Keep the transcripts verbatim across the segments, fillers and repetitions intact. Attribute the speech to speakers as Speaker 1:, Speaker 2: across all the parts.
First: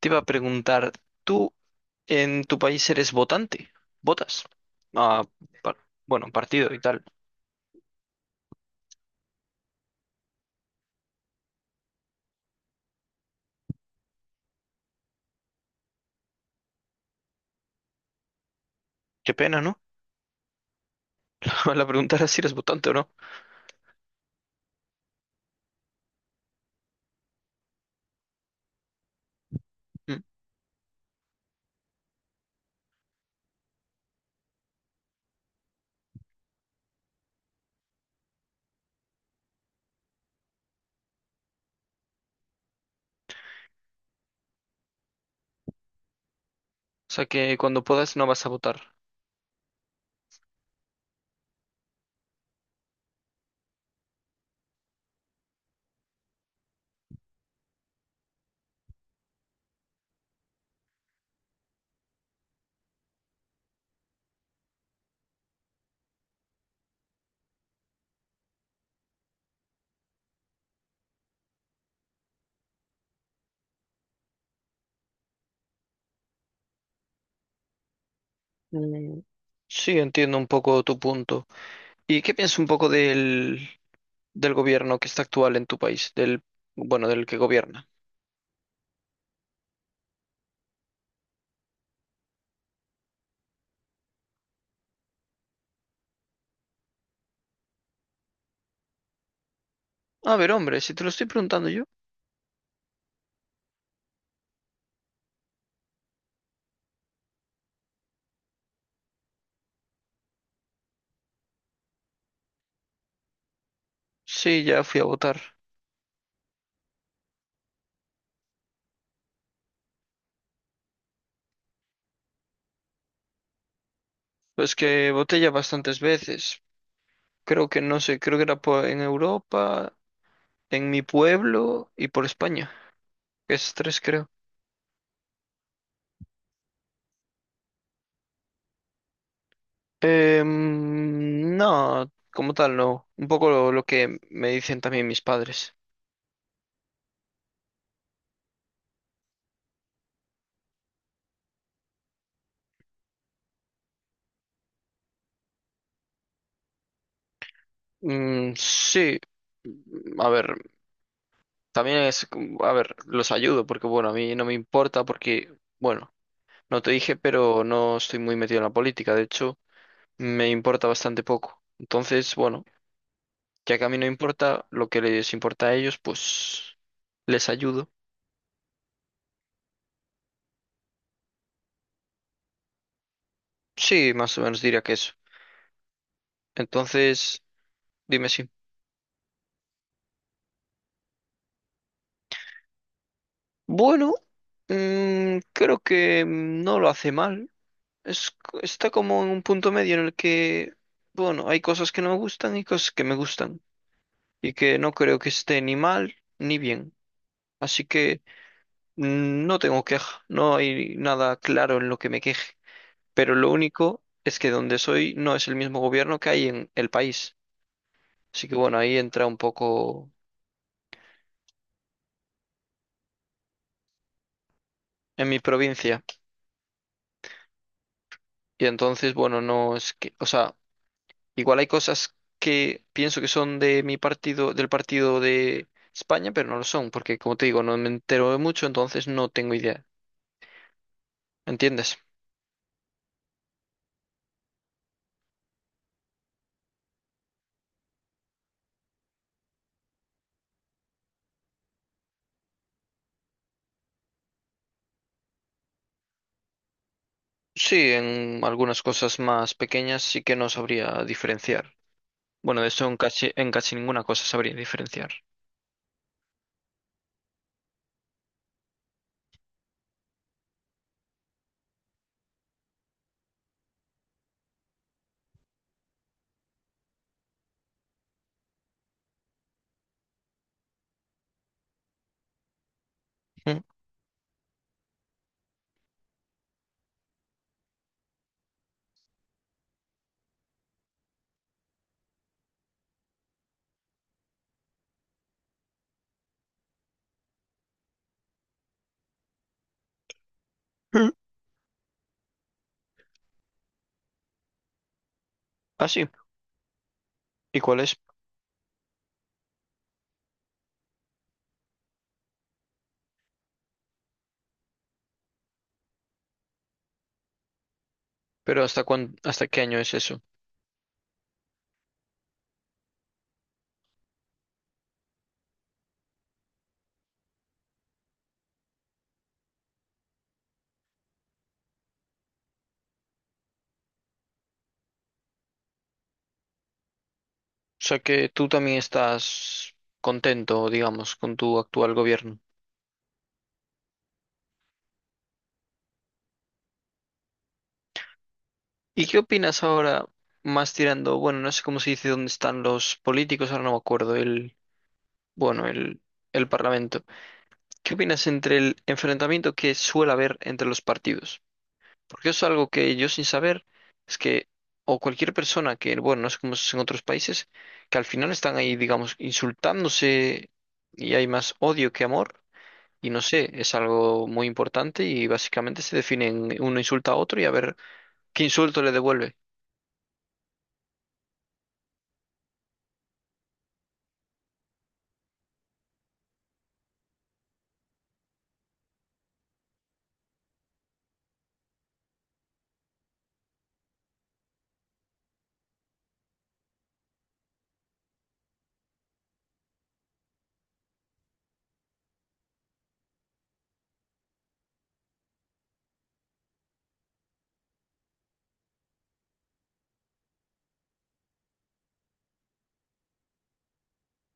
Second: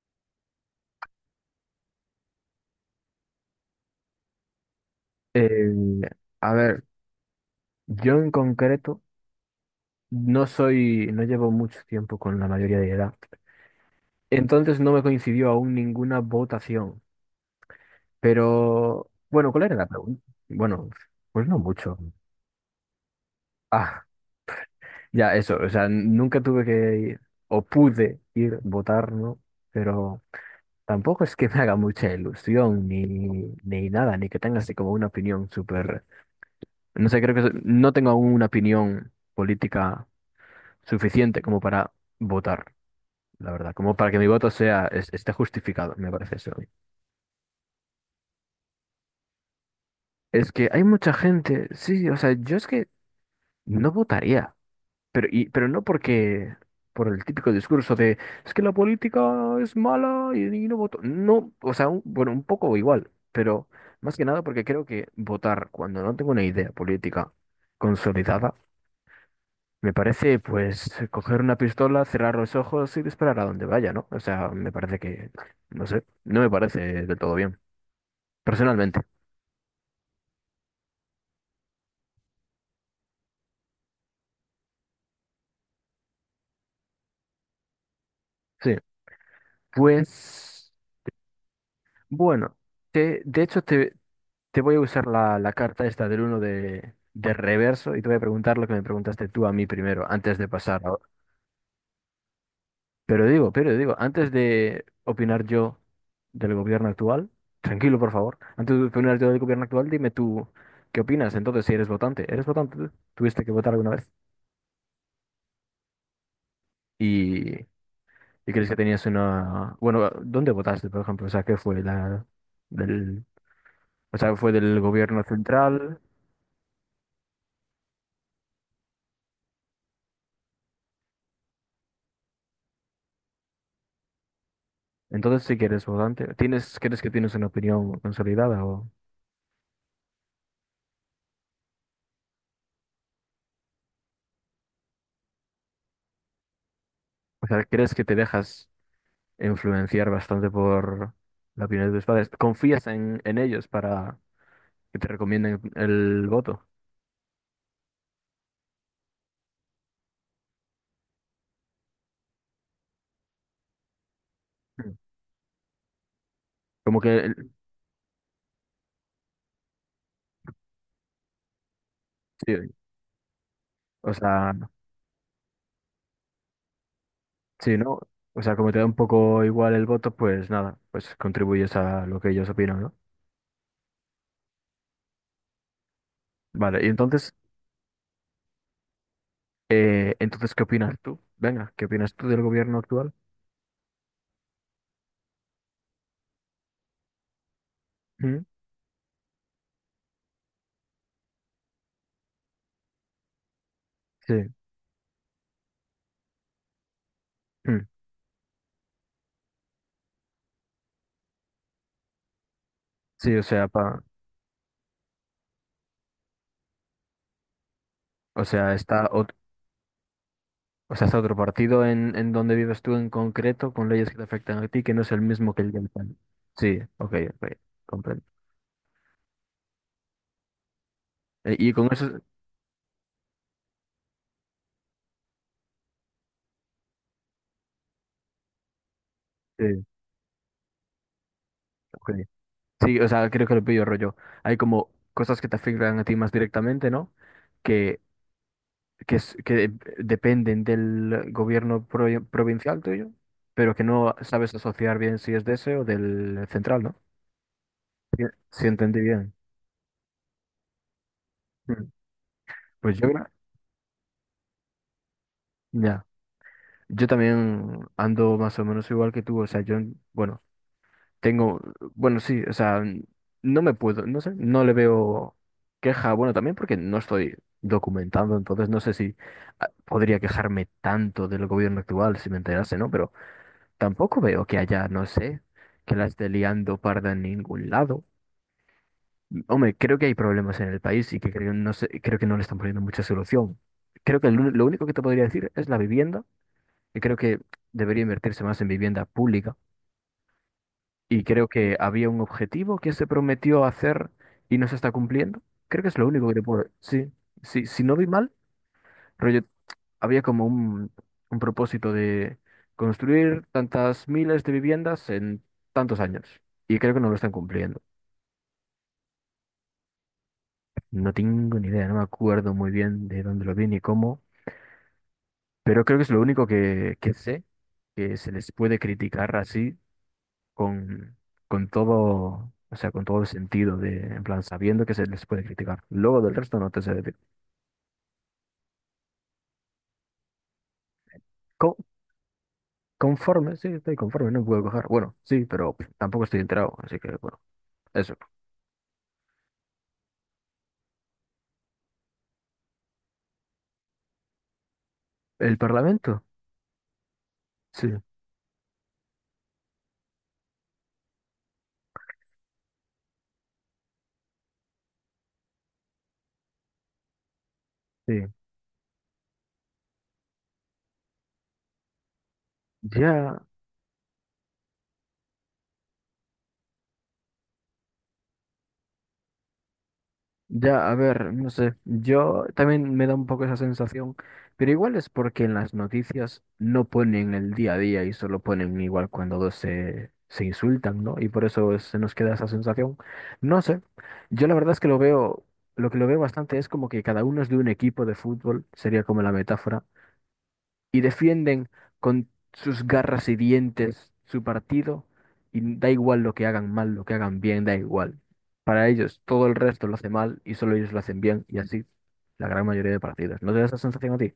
Speaker 1: Te iba a preguntar, ¿tú en tu país eres votante? ¿Votas? Ah,
Speaker 2: Eh,
Speaker 1: par- bueno,
Speaker 2: a
Speaker 1: partido y
Speaker 2: ver,
Speaker 1: tal.
Speaker 2: yo en concreto no soy, no llevo mucho tiempo con la mayoría de edad. Entonces no me coincidió aún ninguna votación. Pero,
Speaker 1: Qué
Speaker 2: bueno,
Speaker 1: pena,
Speaker 2: ¿cuál era
Speaker 1: ¿no?
Speaker 2: la pregunta? Bueno, pues no
Speaker 1: La
Speaker 2: mucho.
Speaker 1: pregunta era si eres votante o no.
Speaker 2: Ah, ya, eso. O sea, n- nunca tuve que ir, o pude ir votar, ¿no?
Speaker 1: Mm. O
Speaker 2: Pero tampoco es que me haga mucha ilusión, ni, ni nada, ni que tenga así como una opinión súper. No sé, creo que so- no tengo aún una opinión política suficiente como para votar, la verdad, como para que mi voto sea, es- esté justificado, me parece eso a mí.
Speaker 1: sea que cuando puedas no vas a votar.
Speaker 2: Es que hay mucha gente, sí, o sea, yo es que no votaría, pero, y, pero no porque, por el típico discurso de, es que la política es mala y, y no voto. No, o sea, un- bueno, un poco igual, pero más que nada porque creo que votar cuando no tengo una idea política consolidada, me parece, pues, coger una pistola, cerrar los ojos y disparar a donde vaya, ¿no? O sea, me parece que, no sé, no me parece del todo bien, personalmente.
Speaker 1: Mm, sí, entiendo un poco tu punto. ¿Y qué piensas un poco del, del gobierno que está actual en tu país? Del, bueno, del que gobierna.
Speaker 2: Sí, pues, bueno, te, de hecho te, te voy a usar la, la carta esta del uno de, de reverso y te voy a preguntar lo que me preguntaste tú a mí primero,
Speaker 1: A
Speaker 2: antes de
Speaker 1: ver, hombre,
Speaker 2: pasar.
Speaker 1: si te lo estoy preguntando yo.
Speaker 2: Pero digo, pero digo, antes de opinar yo del gobierno actual, tranquilo, por favor, antes de opinar yo del gobierno actual, dime tú qué opinas. Entonces, si eres votante, ¿eres votante tú? ¿Tuviste que votar alguna vez?
Speaker 1: Sí, ya fui a votar.
Speaker 2: ¿Y, y crees que tenías una... Bueno, ¿dónde votaste, por ejemplo? O sea, ¿qué fue la... del... O sea, ¿fue
Speaker 1: Pues
Speaker 2: del
Speaker 1: que
Speaker 2: gobierno
Speaker 1: voté ya bastantes
Speaker 2: central?
Speaker 1: veces. Creo que no sé, creo que era po- en Europa, en mi pueblo y por España. Es tres creo.
Speaker 2: Entonces, si eres votante, ¿tienes, crees que tienes una opinión consolidada? O,
Speaker 1: Em, no, como tal, no. Un poco lo, lo que me dicen también mis padres.
Speaker 2: o sea, ¿crees que te dejas influenciar bastante por la opinión de tus padres? ¿Confías en, en ellos para que te recomienden el voto?
Speaker 1: Mm, sí. A ver, también es, como- a ver, los ayudo porque, bueno, a mí no me
Speaker 2: Mm.
Speaker 1: importa porque, bueno, no te
Speaker 2: Como que,
Speaker 1: dije,
Speaker 2: el-
Speaker 1: pero no estoy muy metido en la política. De hecho, me importa bastante poco. Entonces, bueno,
Speaker 2: sí,
Speaker 1: ya que a mí no
Speaker 2: o sea,
Speaker 1: importa lo que les importa a ellos, pues les
Speaker 2: sí,
Speaker 1: ayudo.
Speaker 2: ¿no? O sea, como te da un poco igual el voto, pues nada, pues contribuyes a lo que ellos opinan, ¿no?
Speaker 1: Sí, más o menos diría que eso.
Speaker 2: Vale, y entonces,
Speaker 1: Entonces... Dime si.
Speaker 2: eh, entonces, ¿qué opinas tú? Venga, ¿qué opinas tú del gobierno actual?
Speaker 1: Bueno, mm, creo que mm, no lo hace mal. Es,
Speaker 2: Mm,
Speaker 1: está como en un punto medio en el que, bueno, hay cosas que no me gustan y cosas que me gustan.
Speaker 2: sí,
Speaker 1: Y que no creo que esté ni mal ni bien. Así
Speaker 2: mm,
Speaker 1: que mm, no tengo queja. No hay nada claro en lo que me queje. Pero
Speaker 2: sí, o
Speaker 1: lo
Speaker 2: sea, pa,
Speaker 1: único es que donde soy no es el mismo gobierno que hay en el país.
Speaker 2: o
Speaker 1: Así que
Speaker 2: sea,
Speaker 1: bueno, ahí
Speaker 2: está
Speaker 1: entra
Speaker 2: otro,
Speaker 1: un poco
Speaker 2: o sea, está otro partido en, en donde vives tú en concreto, con leyes que te afectan a ti, que no es el
Speaker 1: en mi
Speaker 2: mismo que el del
Speaker 1: provincia.
Speaker 2: país. Sí, ok, ok, comprendo.
Speaker 1: Y entonces, bueno, no es que, o sea.
Speaker 2: Eh,
Speaker 1: Igual hay
Speaker 2: y con eso,
Speaker 1: cosas que pienso que son de mi partido, del partido de España, pero no lo son, porque como te digo, no me entero de mucho, entonces no tengo
Speaker 2: sí,
Speaker 1: idea. ¿Entiendes?
Speaker 2: ok. Sí, o sea, creo que lo pillo rollo. Hay como cosas que te afectan a ti más directamente, ¿no? Que, que, es- que dependen del gobierno pro- provincial tuyo, pero que no sabes asociar bien si es de ese o del central, ¿no?
Speaker 1: Sí,
Speaker 2: Sí,
Speaker 1: en
Speaker 2: sí,
Speaker 1: algunas
Speaker 2: entendí
Speaker 1: cosas
Speaker 2: bien.
Speaker 1: más pequeñas sí que no sabría diferenciar.
Speaker 2: Mm.
Speaker 1: Bueno, de eso en
Speaker 2: Pues yo, creo-
Speaker 1: casi, en casi ninguna cosa sabría diferenciar.
Speaker 2: ya. Yo también ando más o menos igual que tú. O sea, yo, bueno, tengo, bueno, sí, o sea, no me puedo, no sé, no le veo queja, bueno, también porque no estoy documentando, entonces no sé si ah, podría quejarme tanto del gobierno actual si me enterase, ¿no? Pero
Speaker 1: Mm.
Speaker 2: tampoco veo que haya, no sé, que la esté liando parda en ningún lado. Hombre, creo que hay problemas en el país y que creo, no sé, creo que no le están poniendo mucha solución. Creo que lo, lo único que te podría decir es la vivienda, y creo que debería invertirse más en vivienda pública.
Speaker 1: Mm.
Speaker 2: Y creo que había un objetivo que se prometió hacer y no se está cumpliendo. Creo
Speaker 1: Ah,
Speaker 2: que es lo
Speaker 1: sí.
Speaker 2: único que te puedo... Sí,
Speaker 1: ¿Y
Speaker 2: sí,
Speaker 1: cuál
Speaker 2: si no
Speaker 1: es?
Speaker 2: vi mal, rollo, había como un, un propósito de construir tantas miles de viviendas en tantos años. Y creo que no lo están cumpliendo.
Speaker 1: Pero ¿hasta cuán, ¿hasta qué año es eso? O
Speaker 2: No tengo ni idea, no me acuerdo muy bien de dónde lo vi ni cómo, pero creo que es lo único que, que sé que se les puede criticar así con, con todo, o sea, con todo el sentido de, en plan, sabiendo que se les puede criticar. Luego del resto no te sé decir.
Speaker 1: sea que tú también estás contento, digamos, con tu
Speaker 2: Co-
Speaker 1: actual gobierno.
Speaker 2: conforme, sí, estoy conforme, no puedo coger. Bueno, sí, pero tampoco estoy enterado, así que bueno, eso.
Speaker 1: ¿Y qué opinas ahora más tirando, bueno, no sé cómo se dice dónde están los políticos, ahora no me acuerdo, el,
Speaker 2: El
Speaker 1: bueno, el,
Speaker 2: Parlamento,
Speaker 1: el Parlamento.
Speaker 2: sí,
Speaker 1: ¿Qué opinas entre el enfrentamiento que suele haber entre los partidos? Porque eso es algo que yo sin saber es que, o cualquier persona que, bueno, no sé cómo es en otros países, que al
Speaker 2: sí.
Speaker 1: final están ahí, digamos, insultándose y hay más odio que amor. Y no
Speaker 2: Ya.
Speaker 1: sé, es algo muy importante y básicamente se definen, uno insulta a otro y a ver qué insulto le devuelve.
Speaker 2: Ya, a ver, no sé, yo también me da un poco esa sensación, pero igual es porque en las noticias no ponen el día a día y solo ponen igual cuando dos se, se insultan, ¿no? Y por eso es- se nos queda esa sensación. No sé, yo la verdad es que lo veo, lo que lo veo bastante es como que cada uno es de un equipo de fútbol, sería como la metáfora, y defienden con sus garras y dientes su partido y da igual lo que hagan mal, lo que hagan bien, da igual. Para ellos todo el resto lo hace mal y solo ellos lo hacen bien y así la gran mayoría de partidos. ¿No te da esa sensación a ti?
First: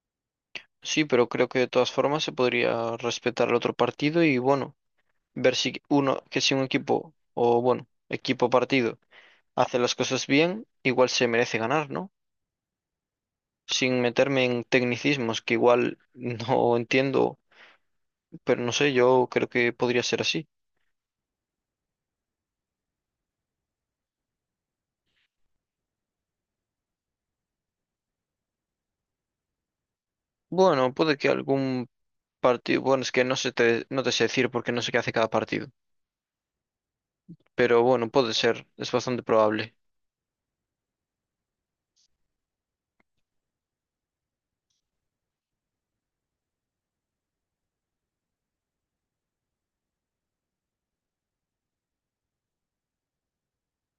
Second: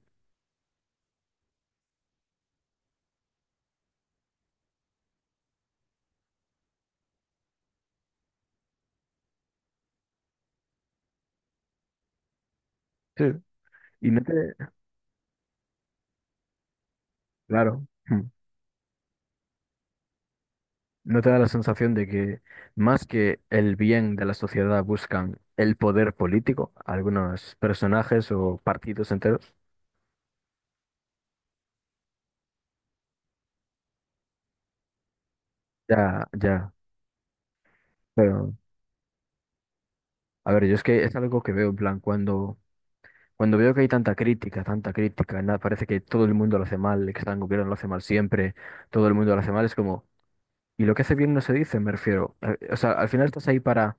Speaker 1: Sí, pero creo que de todas formas se podría respetar al otro partido y bueno, ver si uno, que si un equipo, o bueno, equipo partido, hace las cosas bien, igual se merece ganar, ¿no?
Speaker 2: Sí.
Speaker 1: Sin
Speaker 2: Y no te,
Speaker 1: meterme en tecnicismos que igual no entiendo,
Speaker 2: claro, hmm,
Speaker 1: pero no sé, yo creo que podría ser así.
Speaker 2: no te da la sensación de que más que el bien de la sociedad buscan el poder político, algunos personajes o partidos enteros.
Speaker 1: Bueno, puede que algún partido, bueno, es que no sé te, no te sé decir porque no sé qué hace cada partido,
Speaker 2: Ya, ya.
Speaker 1: pero bueno, puede
Speaker 2: Pero,
Speaker 1: ser, es bastante probable.
Speaker 2: a ver, yo es que es algo que veo en plan cuando Cuando veo que hay tanta crítica, tanta crítica, nada, parece que todo el mundo lo hace mal, que está en gobierno lo hace mal siempre, todo el mundo lo hace mal, es como, ¿y lo que hace bien no se dice? Me refiero. Eh, O sea, al final estás ahí para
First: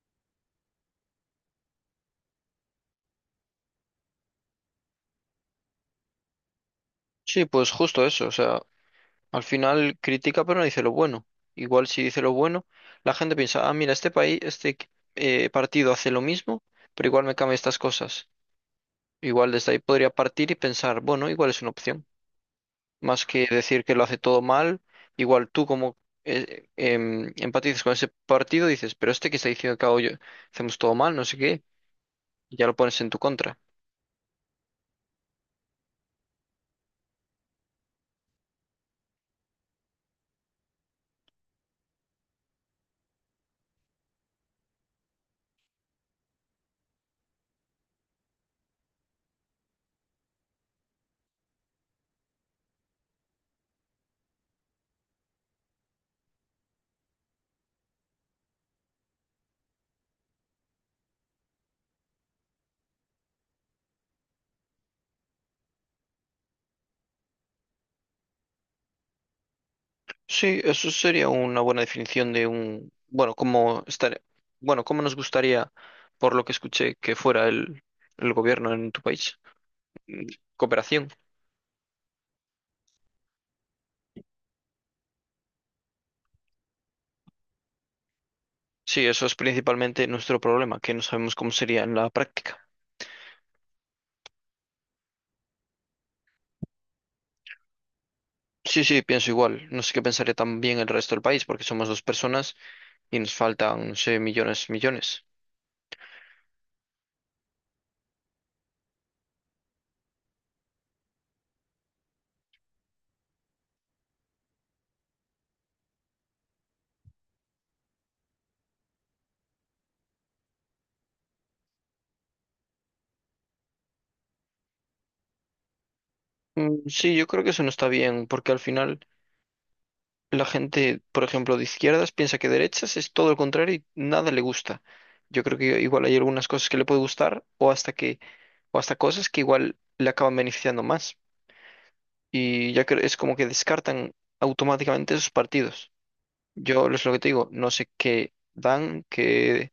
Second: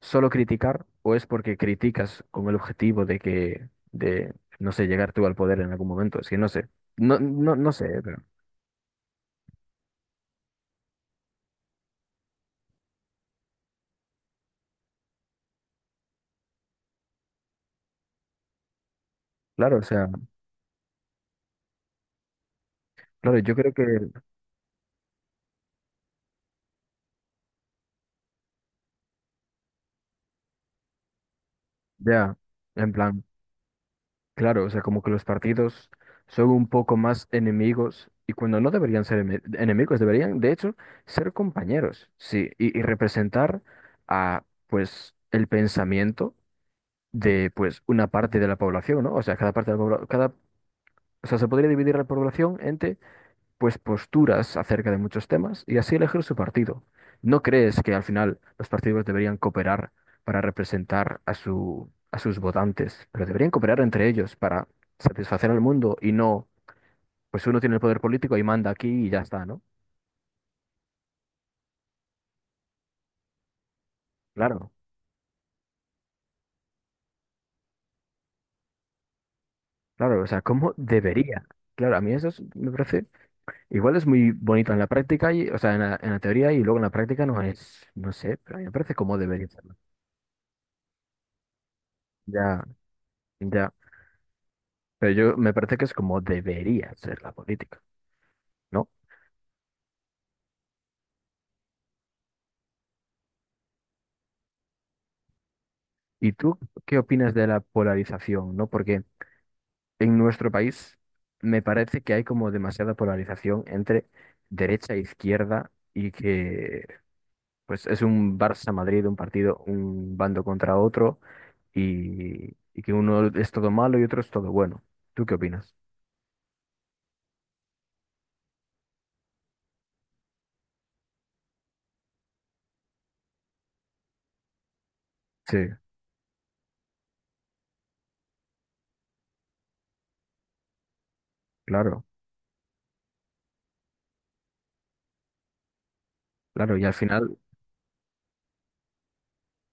Speaker 2: solo criticar o es porque criticas con el objetivo de que, de, no sé, llegar tú al poder en algún momento, es que no sé, no,
Speaker 1: Sí,
Speaker 2: no,
Speaker 1: pues
Speaker 2: no sé, eh,
Speaker 1: justo
Speaker 2: pero
Speaker 1: eso, o sea, al final critica pero no dice lo bueno. Igual si dice lo bueno, la gente piensa, ah, mira, este país, este eh, partido hace lo mismo, pero igual me cambia estas cosas. Igual desde ahí
Speaker 2: claro, o
Speaker 1: podría
Speaker 2: sea,
Speaker 1: partir y pensar, bueno, igual es una opción. Más
Speaker 2: claro,
Speaker 1: que
Speaker 2: yo creo
Speaker 1: decir
Speaker 2: que
Speaker 1: que lo hace todo mal, igual tú como eh, em, empatizas con ese partido, dices, pero este que está diciendo que hago yo, hacemos todo mal, no sé qué,
Speaker 2: ya,
Speaker 1: y ya lo
Speaker 2: en
Speaker 1: pones en tu
Speaker 2: plan...
Speaker 1: contra.
Speaker 2: Claro, o sea, como que los partidos son un poco más enemigos y cuando no deberían ser eme- enemigos, deberían de hecho ser compañeros, sí, y, y representar a pues el pensamiento de pues una parte de la población, ¿no? O sea, cada parte de la población, cada, o sea, se podría dividir la población pues posturas acerca de muchos temas y así elegir su partido. ¿No crees que al final los partidos deberían cooperar para representar a su, a sus votantes, pero deberían cooperar entre ellos para satisfacer al mundo y no, pues uno tiene el poder político y manda aquí y ya está, ¿no?
Speaker 1: Sí, eso sería una buena definición de un, bueno, cómo estar,
Speaker 2: Claro,
Speaker 1: bueno, cómo nos gustaría, por lo que escuché, que fuera el, el gobierno en tu país.
Speaker 2: claro,
Speaker 1: Mm,
Speaker 2: o sea, ¿cómo
Speaker 1: cooperación.
Speaker 2: debería? Claro, a mí eso es- me parece, igual es muy bonito en la práctica, y, o sea, en la, en la teoría y luego en la práctica no es, no sé, pero a mí me parece
Speaker 1: Sí,
Speaker 2: cómo
Speaker 1: eso es
Speaker 2: debería serlo.
Speaker 1: principalmente nuestro problema, que no sabemos cómo sería en la práctica.
Speaker 2: Ya, ya. Pero yo me parece que es como debería ser la política,
Speaker 1: Sí,
Speaker 2: ¿no?
Speaker 1: sí, pienso igual. No sé qué pensaría también el resto del país, porque somos dos personas y nos faltan, no sé, millones, millones.
Speaker 2: ¿Y tú qué opinas de la polarización, ¿no? Porque en nuestro país me parece que hay como demasiada polarización entre derecha e izquierda y que pues es un Barça-Madrid, un partido, un bando contra otro y, y que uno es todo malo y otro es todo bueno. ¿Tú qué opinas?
Speaker 1: Mm, sí, yo creo que eso no está bien, porque al final la gente, por ejemplo, de izquierdas piensa que derechas es todo lo contrario y nada le gusta. Yo creo
Speaker 2: Sí,
Speaker 1: que igual hay algunas cosas que le puede gustar o hasta que, o hasta cosas que igual le acaban beneficiando más.
Speaker 2: claro,
Speaker 1: Y ya que es como que descartan automáticamente esos partidos.
Speaker 2: claro. Y
Speaker 1: Yo
Speaker 2: al
Speaker 1: es lo que te
Speaker 2: final,
Speaker 1: digo, no sé qué dan, qué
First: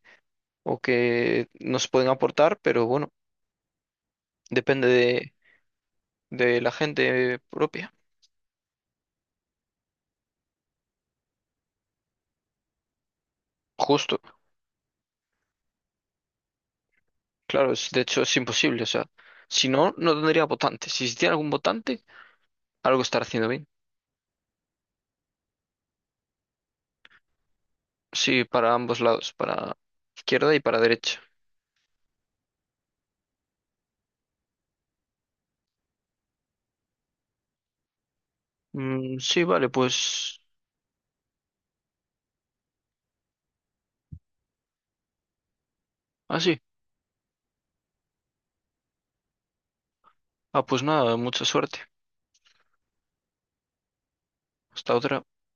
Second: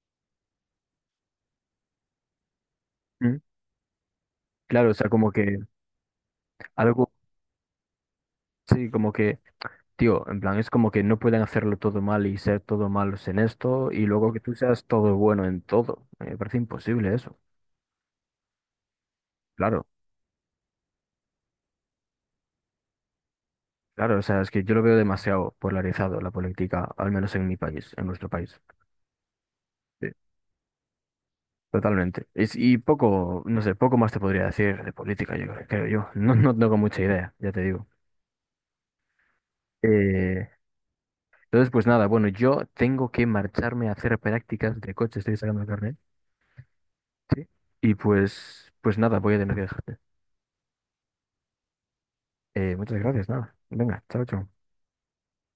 Speaker 1: o qué nos pueden aportar, pero bueno,
Speaker 2: mm,
Speaker 1: depende
Speaker 2: claro, o sea, como
Speaker 1: de,
Speaker 2: que
Speaker 1: de la
Speaker 2: algo,
Speaker 1: gente propia.
Speaker 2: sí, como que tío, en plan, es como que no pueden hacerlo todo mal y ser todo malos en esto y
Speaker 1: Justo.
Speaker 2: luego que tú seas todo bueno en todo. Eh, Me parece imposible eso.
Speaker 1: Claro, es- de hecho es imposible, o sea, si
Speaker 2: Claro,
Speaker 1: no, no tendría votantes. Si existiera algún votante, algo estará haciendo bien.
Speaker 2: claro, o sea, es que yo lo veo demasiado polarizado la política, al menos en mi país, en nuestro
Speaker 1: Sí,
Speaker 2: país.
Speaker 1: para ambos lados, para
Speaker 2: Sí.
Speaker 1: izquierda y para derecha.
Speaker 2: Totalmente. Es- y poco, no sé, poco más te podría decir de política, yo creo, creo yo. No, no tengo mucha idea, ya te digo.
Speaker 1: Mm, sí, vale, pues...
Speaker 2: Eh, entonces, pues nada, bueno, yo tengo que marcharme a hacer prácticas de coche, estoy sacando el carnet.
Speaker 1: Ah, sí.
Speaker 2: Sí. Y pues, pues nada, voy a tener que dejar.
Speaker 1: Ah, pues nada, mucha suerte.
Speaker 2: Eh, muchas gracias, nada. Venga, chao, chao.
Speaker 1: Hasta otra.